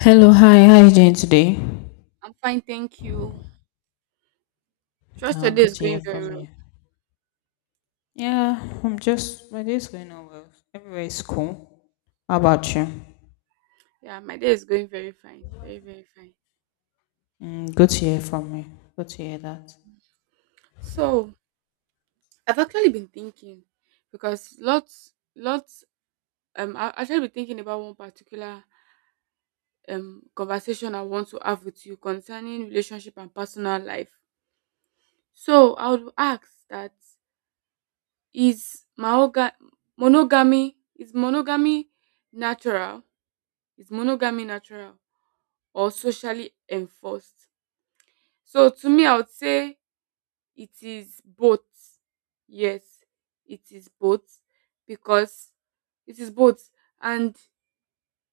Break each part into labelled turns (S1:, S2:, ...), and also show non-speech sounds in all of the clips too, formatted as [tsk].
S1: Hello, hi, how are you doing today?
S2: I'm fine, thank you. Trust your day
S1: Good
S2: is
S1: to
S2: going
S1: hear
S2: very
S1: from
S2: well.
S1: you. Yeah, my day's going on well. Everywhere is cool. How about you?
S2: Yeah, my day is going very fine. Very, very fine.
S1: Mm, good to hear from you. Good to hear that.
S2: So I've actually been thinking because lots I actually been thinking about one particular conversation I want to have with you concerning relationship and personal life. So I would ask that is maoga monogamy natural? Is monogamy natural or socially enforced? So to me I would say it is both. Yes, it is both because it is both and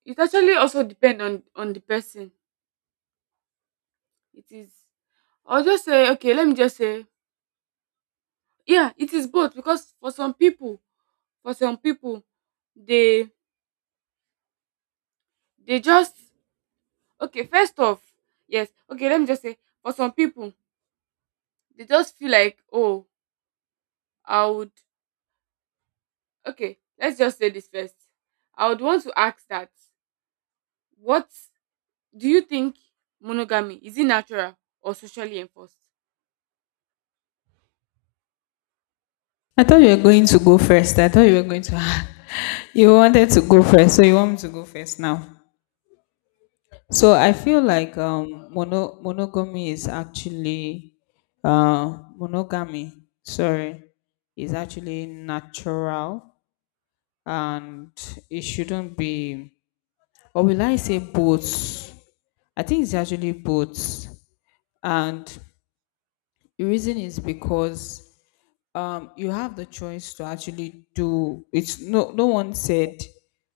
S2: it actually also depend on the person. It is I'll just say okay, let me just say yeah, it is both because for some people, for some people they they just okay, first off, yes, okay, let me just say for some people they just feel like oh, I would okay, let's just say this first. I would want to ask that what do you think? Monogamy, is it natural or socially enforced?
S1: I thought you were going to go first. I thought you were going to, [laughs] you wanted to go first, so you want me to go first now. So I feel like monogamy is actually, monogamy, sorry, is actually natural and it shouldn't be or will I say both? I think it's actually both. And the reason is because you have the choice to actually do it's no no one said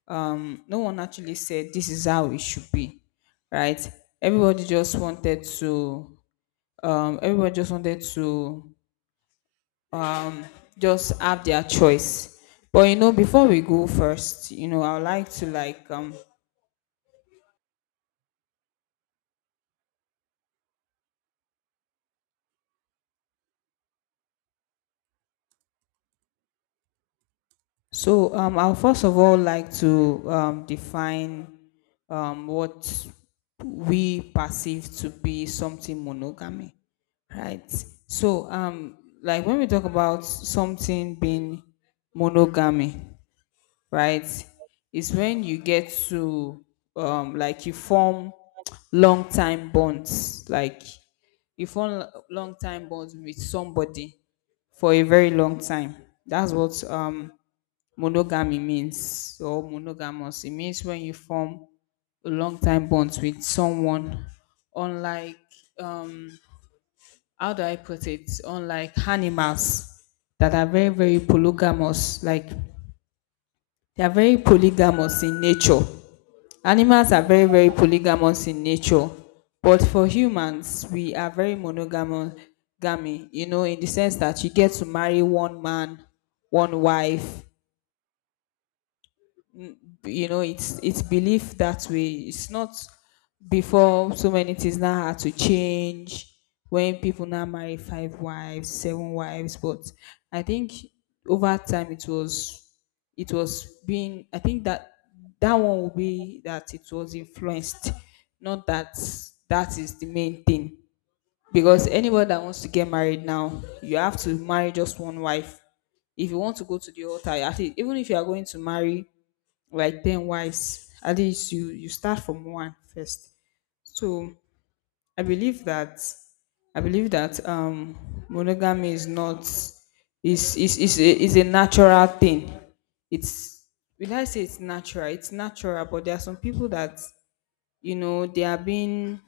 S1: No one actually said this is how it should be, right? Everybody just wanted to Everybody just wanted to just have their choice. But you know, before we go first, you know, I would like to like So I'll first of all like to define what we perceive to be something monogamy, right? So like when we talk about something being monogamy, right, it's when you get to like you form long time bonds, like you form long time bonds with somebody for a very long time. That's what monogamy means, or monogamous. It means when you form a long time bonds with someone, unlike, um, how do I put it? Unlike animals that are very, very polygamous, like they are very polygamous in nature. Animals are very, very polygamous in nature, but for humans, we are very monogamous, you know, in the sense that you get to marry one man, one wife. You know, it's belief that way. It's not before, so many things now had to change when people now marry five wives, seven wives. But I think over time it was, it was being, I think that that one will be that it was influenced, not that that is the main thing, because anybody that wants to get married now, you have to marry just one wife. If you want to go to the altar, at least even if you are going to marry like 10 wives, at least you start from one first. So I believe that, I believe that monogamy is not, is a natural thing. It's, will I say it's natural? It's natural, but there are some people that, you know, they are being,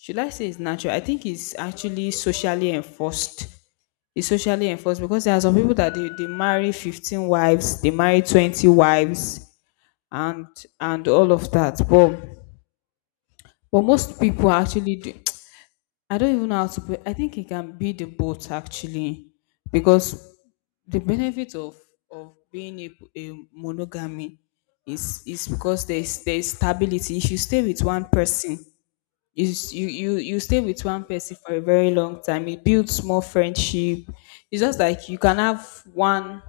S1: should I say it's natural? I think it's actually socially enforced. It's socially enforced because there are some people that they marry 15 wives, they marry 20 wives and all of that. But most people actually do. I don't even know how to put. I think it can be the both actually, because the benefit of being a monogamy is because there's stability. If you stay with one person, you stay with one person for a very long time, it builds more friendship. It's just like you can have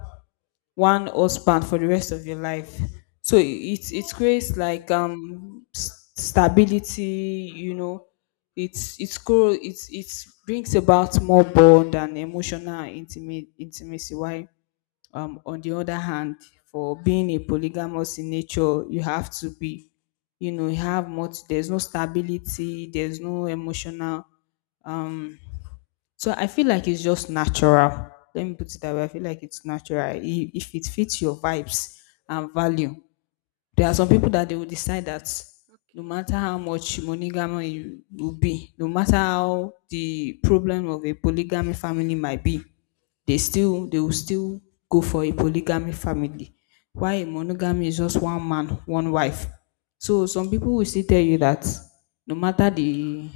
S1: one husband for the rest of your life. So it creates like stability, you know. It's cool. It's it brings about more bond and emotional intimate intimacy. Why, on the other hand, for being a polygamous in nature, you have to be, you know, you have much. There's no stability. There's no emotional, so I feel like it's just natural. Let me put it that way. I feel like it's natural. I- If it fits your vibes and value, there are some people that they will decide that no
S2: Okay.
S1: matter how much monogamy you will be, no matter how the problem of a polygamy family might be, they will still go for a polygamy family. Why a monogamy is just one man, one wife. So some people will still tell you that no matter the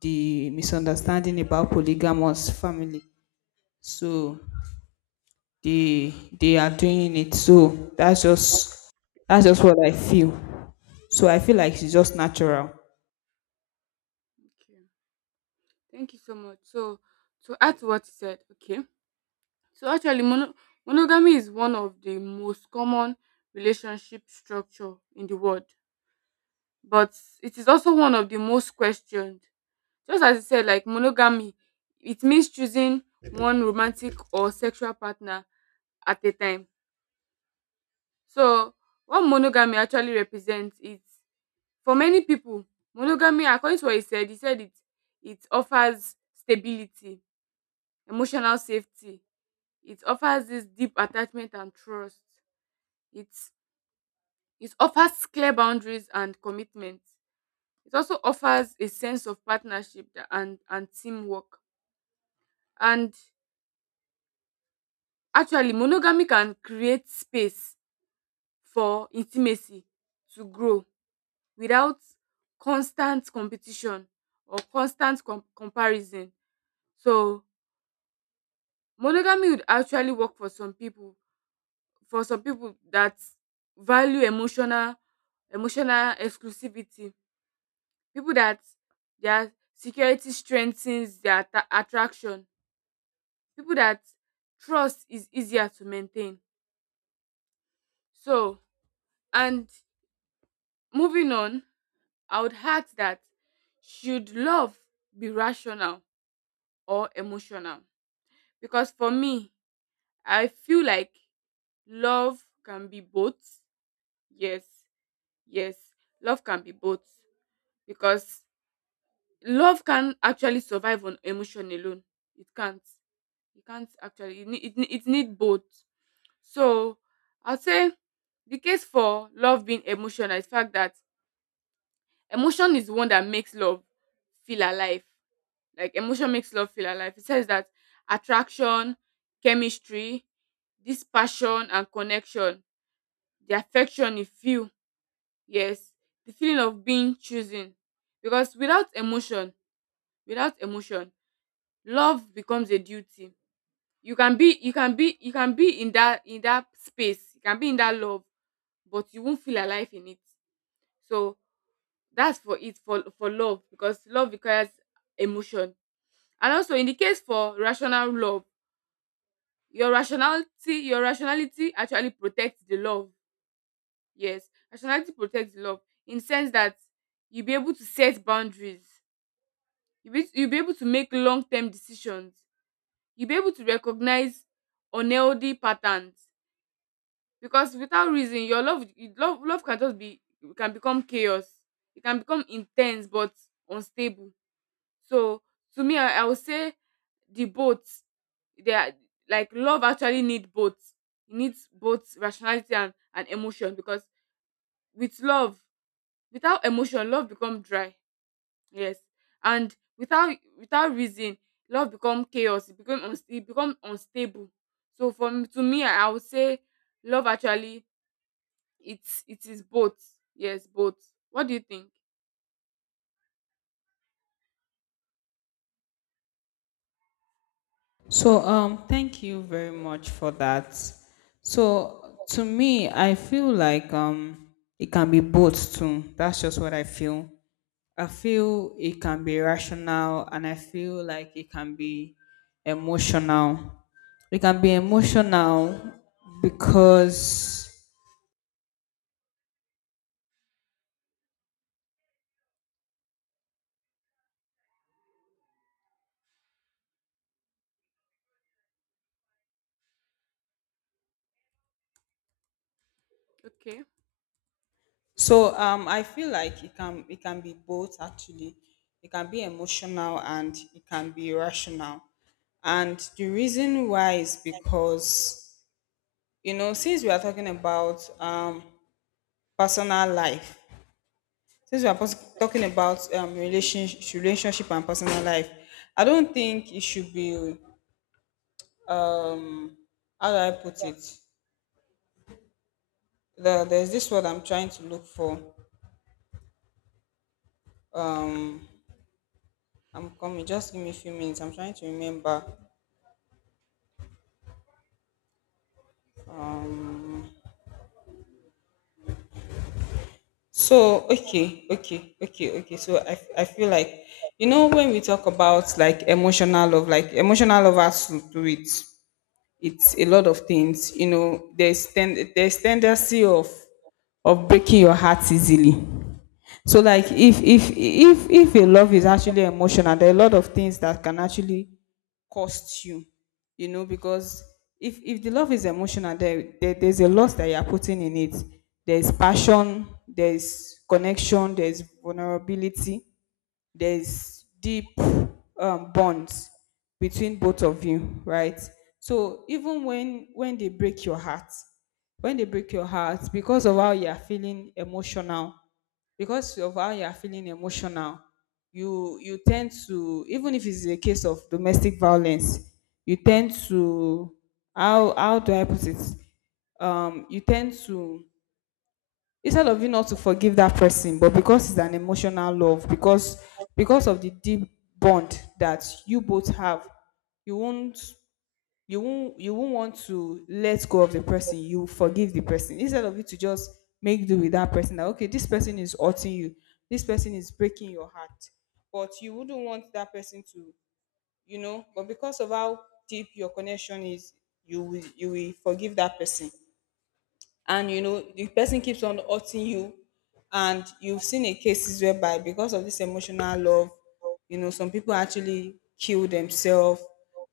S1: misunderstanding about polygamous family, so they they are doing it. So that's just that's just what I feel. So I feel like it's just natural.
S2: okay. Thank you so much. So, to add to what you said, okay. So actually, monogamy is one of the most common relationship structure in the world, but it is also one of the most questioned. Just as you said, like monogamy, it means choosing one romantic or sexual partner at a time. So, what monogamy actually represents is for many people, monogamy, according to what he said it offers stability, emotional safety. It offers this deep attachment and trust. It it offers clear boundaries and commitment. It also offers a sense of partnership and teamwork. And actually, monogamy can create space for intimacy to grow without constant competition or constant comparison. So monogamy would actually work for some people, that value emotional exclusivity, people that their security strengthens their attraction, people that trust is easier to maintain. So, and moving on, I would add that should love be rational or emotional? Because for me, I feel like love can be both. Yes, Yes, love can be both because love can actually survive on emotion alone. It can't. It can't actually. It need both. So I'll say the case for love being emotional is fact that emotion is the one that makes love feel alive. Like emotion makes love feel alive. It says that attraction, chemistry, this passion and connection, the affection you feel. Yes, the feeling of being chosen. Because without emotion, without emotion, love becomes a duty. You can be in that space, you can be in that love, but you won't feel alive in it. So that's for it for love because love requires emotion. And also in the case for rational love, your rationality actually protects the love. Yes, rationality protects the love in sense that you'll be able to set boundaries. You'll be able to make long term decisions. You'll be able to recognize unhealthy patterns because without reason, your love, you- love, love can just be, can become chaos. It can become intense but unstable. So to me, I would say the both they are like love actually need both. It needs both rationality and emotion because with love without emotion love become dry. Yes. And without reason, love become chaos. It become unstable. So from to me, I would say love actually it is both. Yes, both. What do you think?
S1: So thank you very much for that. So to me I feel like it can be both too. That's just what I feel. I feel it can be rational and I feel like it can be emotional. It can be emotional because,
S2: Okay.
S1: so I feel like it can be both actually. It can be emotional and it can be rational. And the reason why is because, you know, since we are talking about personal life, since we are talking about relationship and personal life, I don't think it should be um, how do I put it? The, there's this word I'm trying to look for. Um, I'm coming. Just give me a few minutes. I'm trying to remember. So okay. So I feel like, you know, when we talk about like emotional love has to do it, it's a lot of things, you know. There's tendency of breaking your heart easily. So like if a love is actually emotional, there are a lot of things that can actually cost you, you know, because if the love is emotional, there's a loss that you're putting in it. There's passion, there's connection, there's vulnerability, there's deep bonds between both of you, right? So even when they break your heart, when they break your heart, because of how you are feeling emotional, because of how you are feeling emotional you, you tend to, even if it's a case of domestic violence, you tend to, how do I put it? You tend to, instead of you not to forgive that person, but because it's an emotional love, because of the deep bond that you both have, you won't, you won't want to let go of the person. You forgive the person instead of you to just make do with that person, that okay, this person is hurting you, this person is breaking your heart, but you wouldn't want that person to, you know, but because of how deep your connection is, you will forgive that person. And you know, the person keeps on hurting you, and you've seen a cases whereby because of this emotional love, you know, some people actually kill themselves,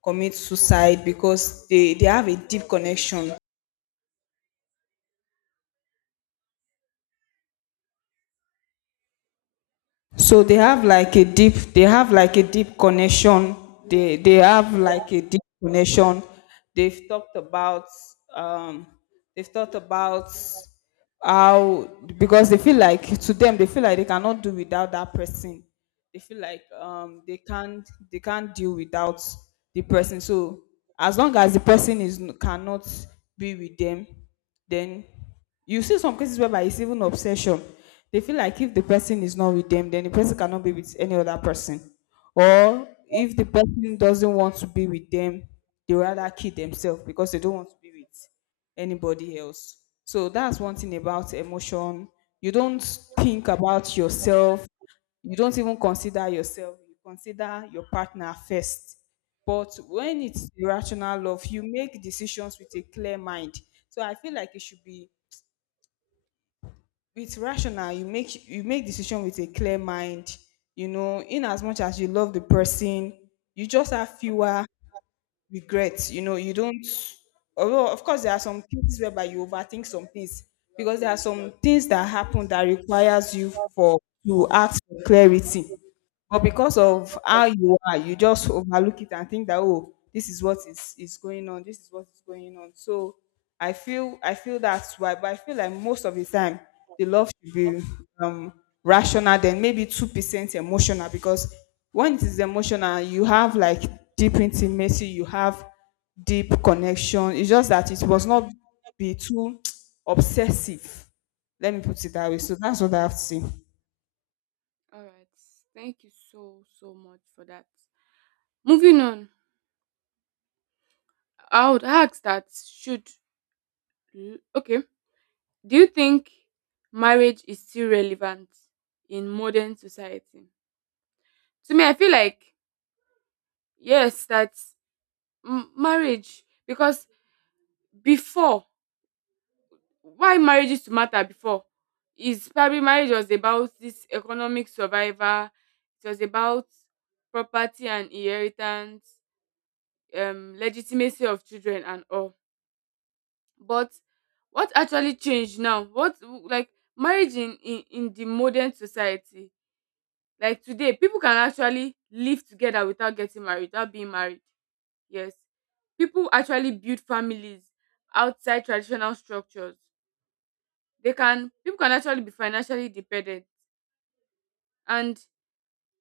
S1: commit suicide because they have a deep connection. So they have like a deep, they have like a deep connection. They have like a deep connection. They've talked about um they've talked about how, because they feel like, to them they feel like they cannot do without that person. They feel like they can't deal without the person. So as long as the person is cannot be with them, then you see some cases whereby it's even obsession. They feel like if the person is not with them, then the person cannot be with any other person. Or if the person doesn't want to be with them, they rather kill themselves because they don't want to be with anybody else. So that's one thing about emotion. You don't think about yourself. You don't even consider yourself. You consider your partner first. But when it's irrational love, you make decisions with a clear mind. So I feel like it should be, with rational you make decision with a clear mind, you know, in as much as you love the person, you just have fewer regrets. You know, you don't, although of course there are some things whereby you overthink some things, because there are some things that happen that requires you for to ask for clarity. But because of how you are, you just overlook it and think that oh, this is what is going on, this is what is going on. So I feel that's why. But I feel like most of the time the love should be um rational, then maybe 2% emotional, because when it is emotional, you have like deep intimacy, you have deep connection. It's just that it must not be too [tsk] obsessive. Let me put it that way. So that's what I have to say.
S2: All right. Thank you so so much for that. Moving on, I would ask that should okay. Do you think marriage is still relevant in modern society? To me, I feel like yes, that marriage because before why marriage used to matter before is probably marriage was about this economic survival. It was about property and inheritance, legitimacy of children and all. But what actually changed now? What, like marriage in the modern society, like today people can actually live together without getting married, without being married. Yes, people actually build families outside traditional structures. They can People can actually be financially dependent. And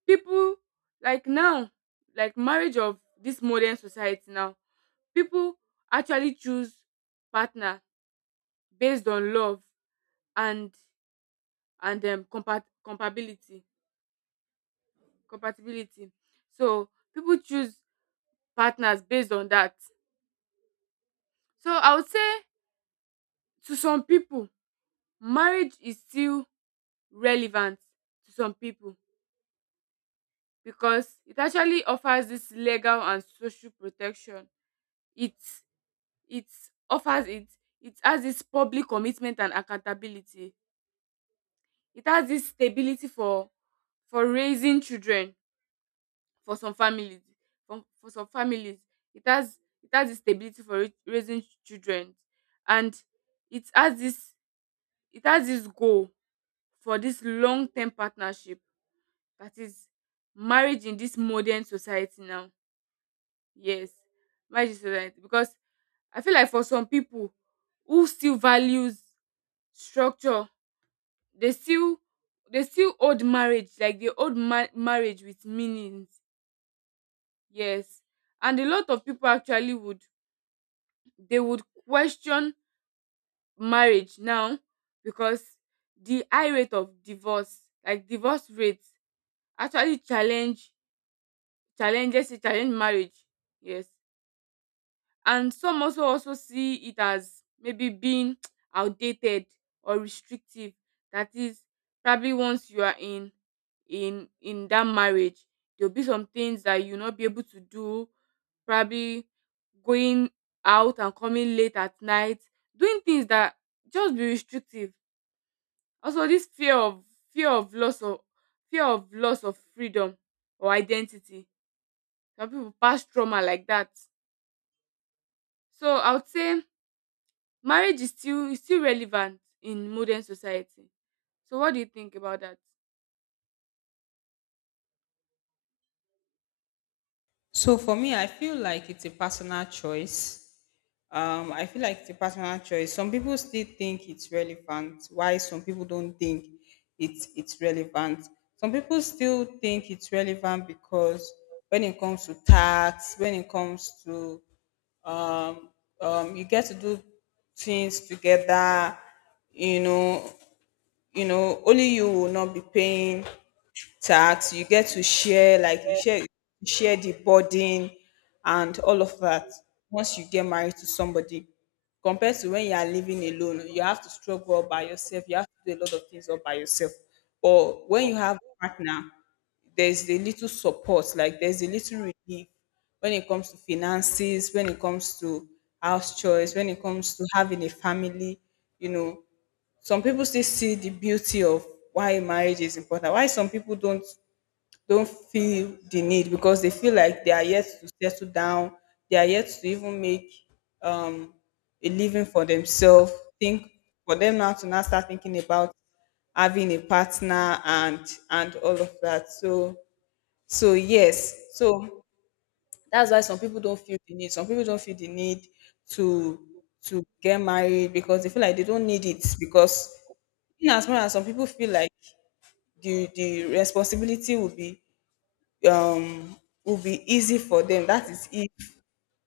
S2: people, like now, like marriage of this modern society now, people actually choose partner based on love and compatibility. compatibility so people choose partners based on that. So I would say to some people marriage is still relevant. To some people, because it actually offers this legal and social protection. it it offers it. It has this public commitment and accountability. It has this stability for raising children. For some families, for some families, it has this stability for raising children. And it has this, it has this goal for this long-term partnership. That is marriage in this modern society now. Yes, marriage in society because I feel like for some people who still values structure, dey still, dey still hold marriage like dey hold ma marriage with meanings. Yes. And a lot of people actually would, they would question marriage now because the high rate of divorce, like divorce rate actually challenge, challenge marriage. Yes. And some also also see it as maybe being [tsk] outdated or restrictive. That is probably once you are in in that marriage, there'll be some things that you'll not be able to do, probably going out and coming late at night, doing things that just be restrictive. Also this fear of, fear of loss of fear of loss of freedom or identity, some people pass trauma like that. So I would say marriage is still relevant in modern society. So what do you think about that?
S1: So for me, I feel like it's a personal choice. I feel like it's a personal choice. Some people still think it's relevant. Why some people don't think it's relevant? Some people still think it's relevant because when it comes to tax, when it comes to um, you get to do things together. You know, you know, only you will not be paying tax. You get to share, like you share, you share the burden and all of that once you get married to somebody, compared to when you are living alone. You have to struggle all by yourself, you have to do a lot of things all by yourself. But when you have a partner, there's a little support, like there's a little relief when it comes to finances, when it comes to house chores, when it comes to having a family, you know, some people still see the beauty of why marriage is important. Why some people don't feel the need, because they feel like they are yet to settle down, they are yet to even make um, a living for themselves. Think, for them now to now start thinking about having a partner and all of that. So so yes, so that's why some people don't feel the need. Some people don't feel the need to to get married because they feel like they don't need it. Because in as much as some people feel like the responsibility um will be easy for them, that is if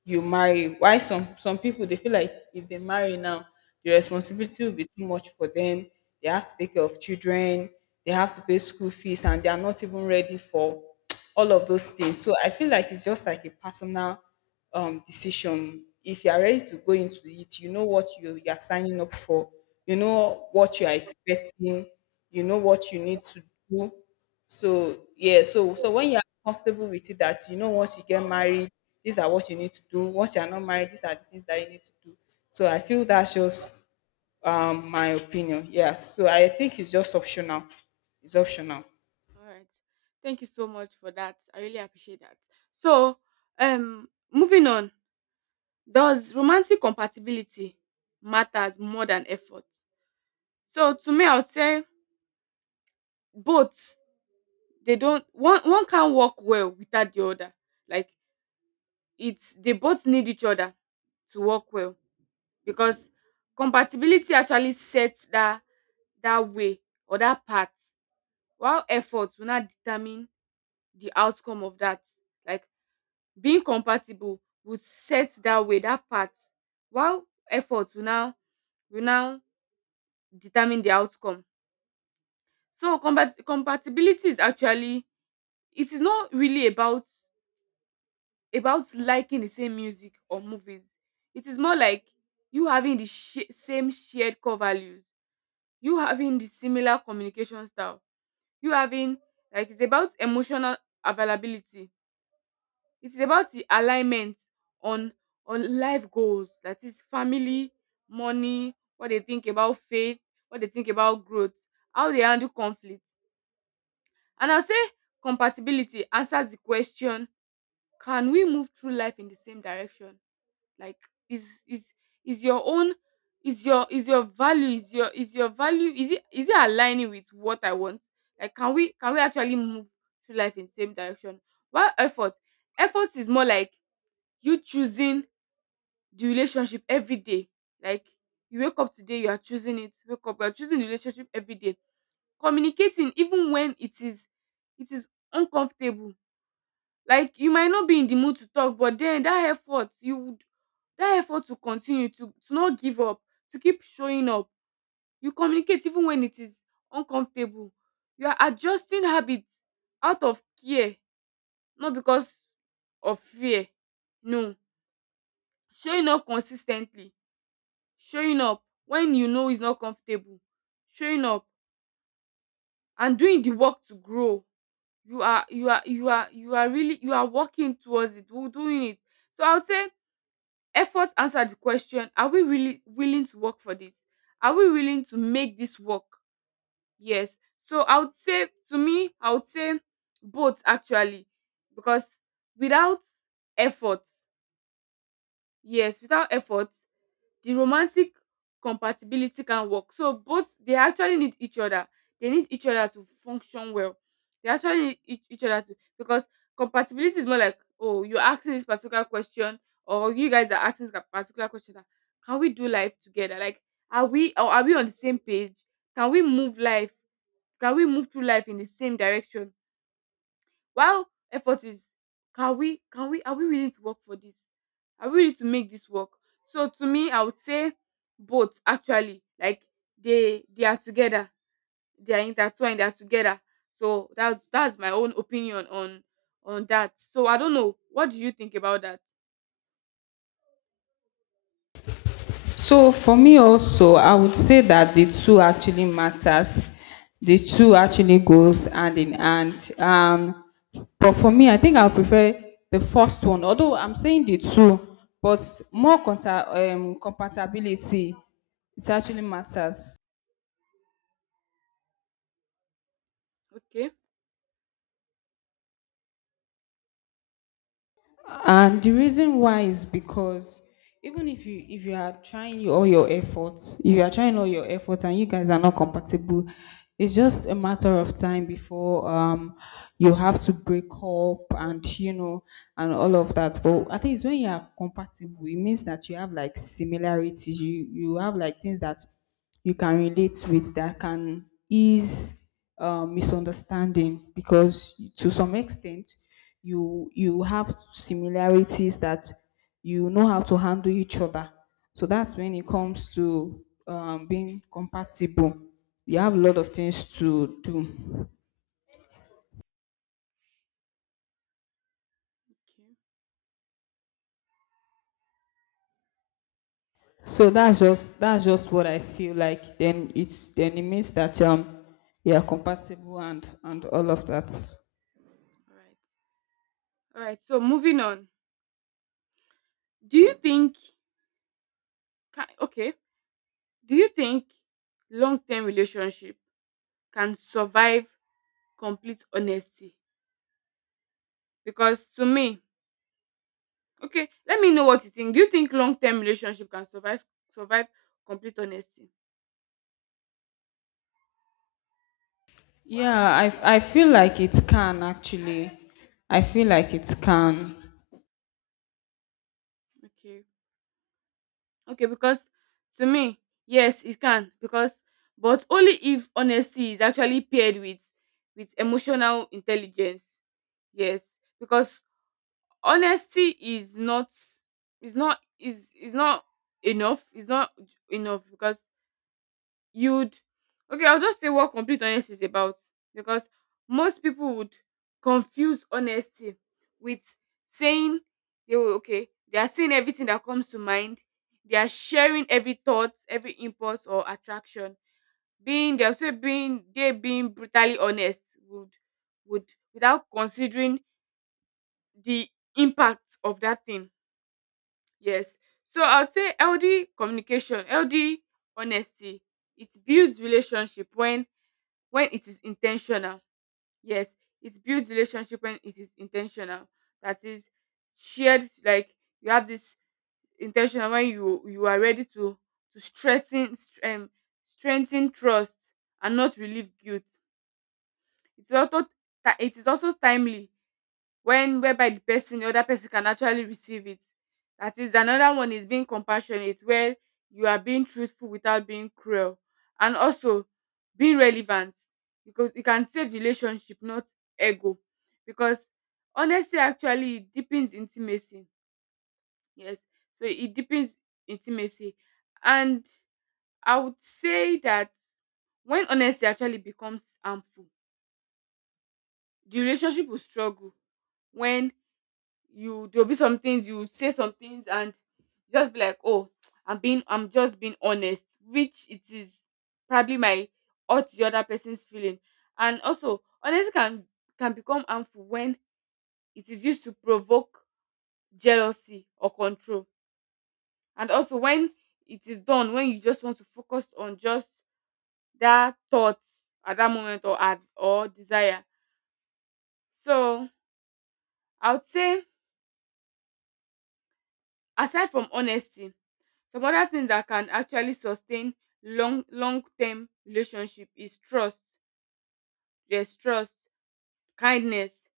S1: you marry. Why some people, they feel like if they marry now, the responsibility will be too much for them. They have to take care of children, they have to pay school fees, and they are not even ready for all of those things. So I feel like it's just like a personal decision. If you are ready to go into it, you know what you are signing up for, you know what you are expecting, you know what you need to do. So yeah, so so when you are comfortable with it, that you know once you get married, these are what you need to do. Once you are not married, these are the things that you need to do. So I feel that's just my opinion. Yes. So I think it's just optional. It's optional.
S2: All right. Thank you so much for that. I really appreciate that. So, moving on, does romantic compatibility matters more than effort? So to me I would say both. They don't, one can't work well without the other. Like it's they both need each other to work well because compatibility actually sets that, that way or that path, while effort will not determine the outcome of that. Like being compatible will set that way, that path, while effort will now, will now determine the outcome. So compatibility is actually, it is not really about liking the same music or movies. It is more like you having the same shared core values, you having the similar communication style, you having, like it's about emotional availability. It is about the alignment on on life goals, that is family, money, what they think about faith, what they think about growth, how they handle conflict. And I'll say compatibility answers the question, can we move through life in the same direction? Like is is your own, is your value, is your value, is it aligning with what I want? Like can we, can we actually move through life in the same direction? While effort, effort is more like you choosing the relationship every day. Like you wake up today, you are choosing it, wake up, you are choosing the relationship every day, communicating even when it is, it is uncomfortable. Like you might not be in the mood to talk, but then that effort you would, that effort to continue to not give up, to keep showing up, you communicate even when it is uncomfortable. You are adjusting habits out of care, not because of fear. No, showing up consistently. Showing up when you know it's not comfortable, showing up and doing the work to grow. You are really you are working towards it, we doing it. So I would say effort answer the question, are we really willing to work for this? Are we willing to make this work? Yes. So I would say, to me I would say both actually, because without effort, yes, without effort the romantic compatibility can work. So both, they actually need each other. They need each other to function well. They actually need each other to because compatibility is more like, oh you're asking this particular question, or you guys are asking this particular question, that can we do life together? Like are we, or are we on the same page? Can we move life? Can we move through life in the same direction? While effort is, can we are we willing to work for this? Are we willing to make this work? So to me, I would say both actually. Like they are together. They are intertwined, they are together. So that's my own opinion on that. So I don't know. What do you think about that?
S1: So for me also, I would say that the two actually matters. The two actually goes hand in hand. But for me, I think I prefer the first one. Although I'm saying the two, but more compatibility, it actually matters.
S2: Okay.
S1: And the reason why is because even if you are trying all your efforts, if you are trying all your efforts and you guys are not compatible, it's just a matter of time before you have to break up, and you know, and all of that. But I think it's when you are compatible, it means that you have like similarities. You have like things that you can relate with, that can ease misunderstanding. Because to some extent, you have similarities, that you know how to handle each other. So that's when it comes to being compatible, you have a lot of things to do.
S2: Okay.
S1: So that's just what I feel like. Then it's, then it means that you are compatible and all of that.
S2: All right. So moving on. Do you think okay, do you think long-term relationship can survive complete honesty? Because to me, okay, let me know what you think. Do you think long term relationship can survive complete honesty?
S1: Yeah, I feel like it can actually, I feel like it can.
S2: Okay. Okay, because to me, yes, it can. Because but only if honesty is actually paired with emotional intelligence. Yes. Because honesty is is not enough. It's not j- enough because you'd okay, I'll just say what complete honesty is about, because most people would confuse honesty with saying they will, okay, they are saying everything that comes to mind. They are sharing every thought, every impulse or attraction, being they're also being they being brutally honest, would would without considering the impact of that thing. Yes. So I'll say ld communication, ld honesty, it builds relationship when it is intentional. Yes, it builds relationship when it is intentional. That is shared, like you have this intentional when you are ready to strengthen strengthen trust and not relieve guilt. It is also it is also timely, when whereby the other person can actually receive it. That is, another one is being compassionate, where you are being truthful without being cruel. And also being relevant, because you can save relationship, not ego. Because honesty actually deepens intimacy. Yes, so it deepens intimacy. And I would say that when honesty actually becomes harmful, the relationship will struggle. When you, there'll be some things you say, some things, and just be like, oh, I'm just being honest, which it is probably my hurt the other person's feeling. And also honesty can become harmful when it is used to provoke jealousy or control. And also when it is done, when you just want to focus on just that thought at that moment, or at or desire. So I would say, aside from honesty, some other things that can actually sustain long term relationship is trust. There's trust, kindness,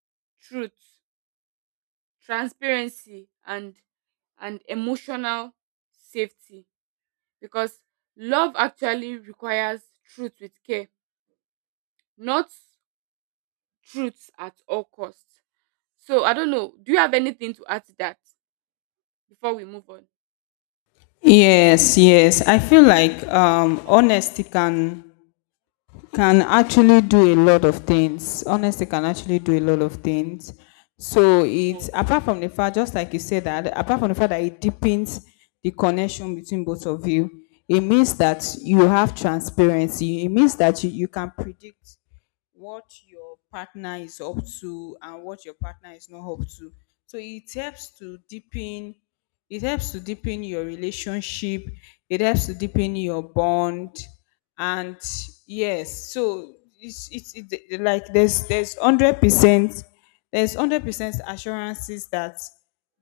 S2: truth, transparency, and emotional safety. Because love actually requires truth with care, not truth at all costs. So I don't know, do you have anything to add to that before we move on?
S1: Yes, yes. I feel like honesty can actually do a lot of things. Honesty can actually do a lot of things. So it's apart from the fact, just like you said, that apart from the fact that it deepens the connection between both of you, it means that you have transparency. It means that you can predict what your partner is up to and what your partner is not up to. So it helps to deepen, it helps to deepen your relationship, it helps to deepen your bond. And yes, so it's it, like there's 100% there's 100% assurances that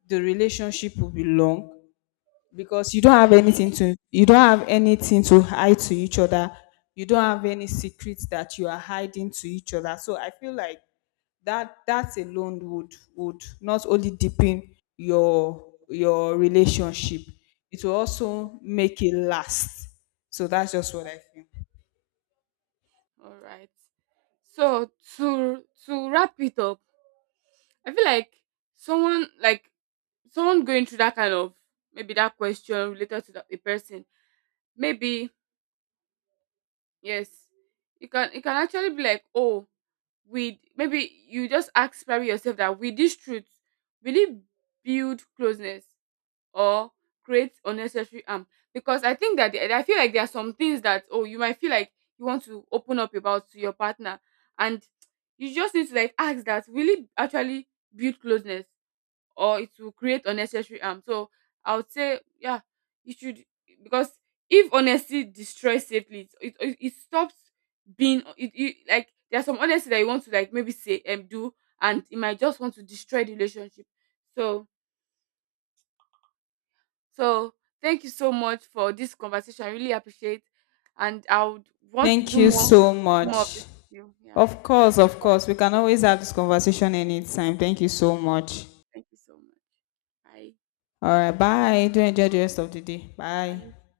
S1: the relationship will be long, because you don't have anything to, you don't have anything to hide to each other. You don't have any secrets that you are hiding to each other. So I feel like that that alone would not only deepen your relationship, it will also make it last. So that's just what I feel.
S2: All right. So to wrap it up, I feel like someone like someone going through that kind of, maybe that question related to the person, maybe, yes, you can, it can actually be like, oh, we, maybe you just ask probably yourself that, with this truth, will it build closeness or create unnecessary harm? Because I think I feel like there are some things that, oh, you might feel like you want to open up about to your partner, and you just need to like ask that, will it actually build closeness or it will create unnecessary harm? So I would say, yeah, you should, because if honesty destroys safely, it stops being it, it, like, there's some honesty that you want to like maybe say and do, and it might just want to destroy the relationship. So, so thank you so much for this conversation. I really appreciate, and I would want to
S1: Thank
S2: do
S1: you so
S2: more of this
S1: much.
S2: with you. Yeah,
S1: Of course, of course we can always have this conversation anytime. Thank you so much.
S2: thank you so much. Bye.
S1: All right, bye. Do enjoy the rest of the day. Bye.
S2: I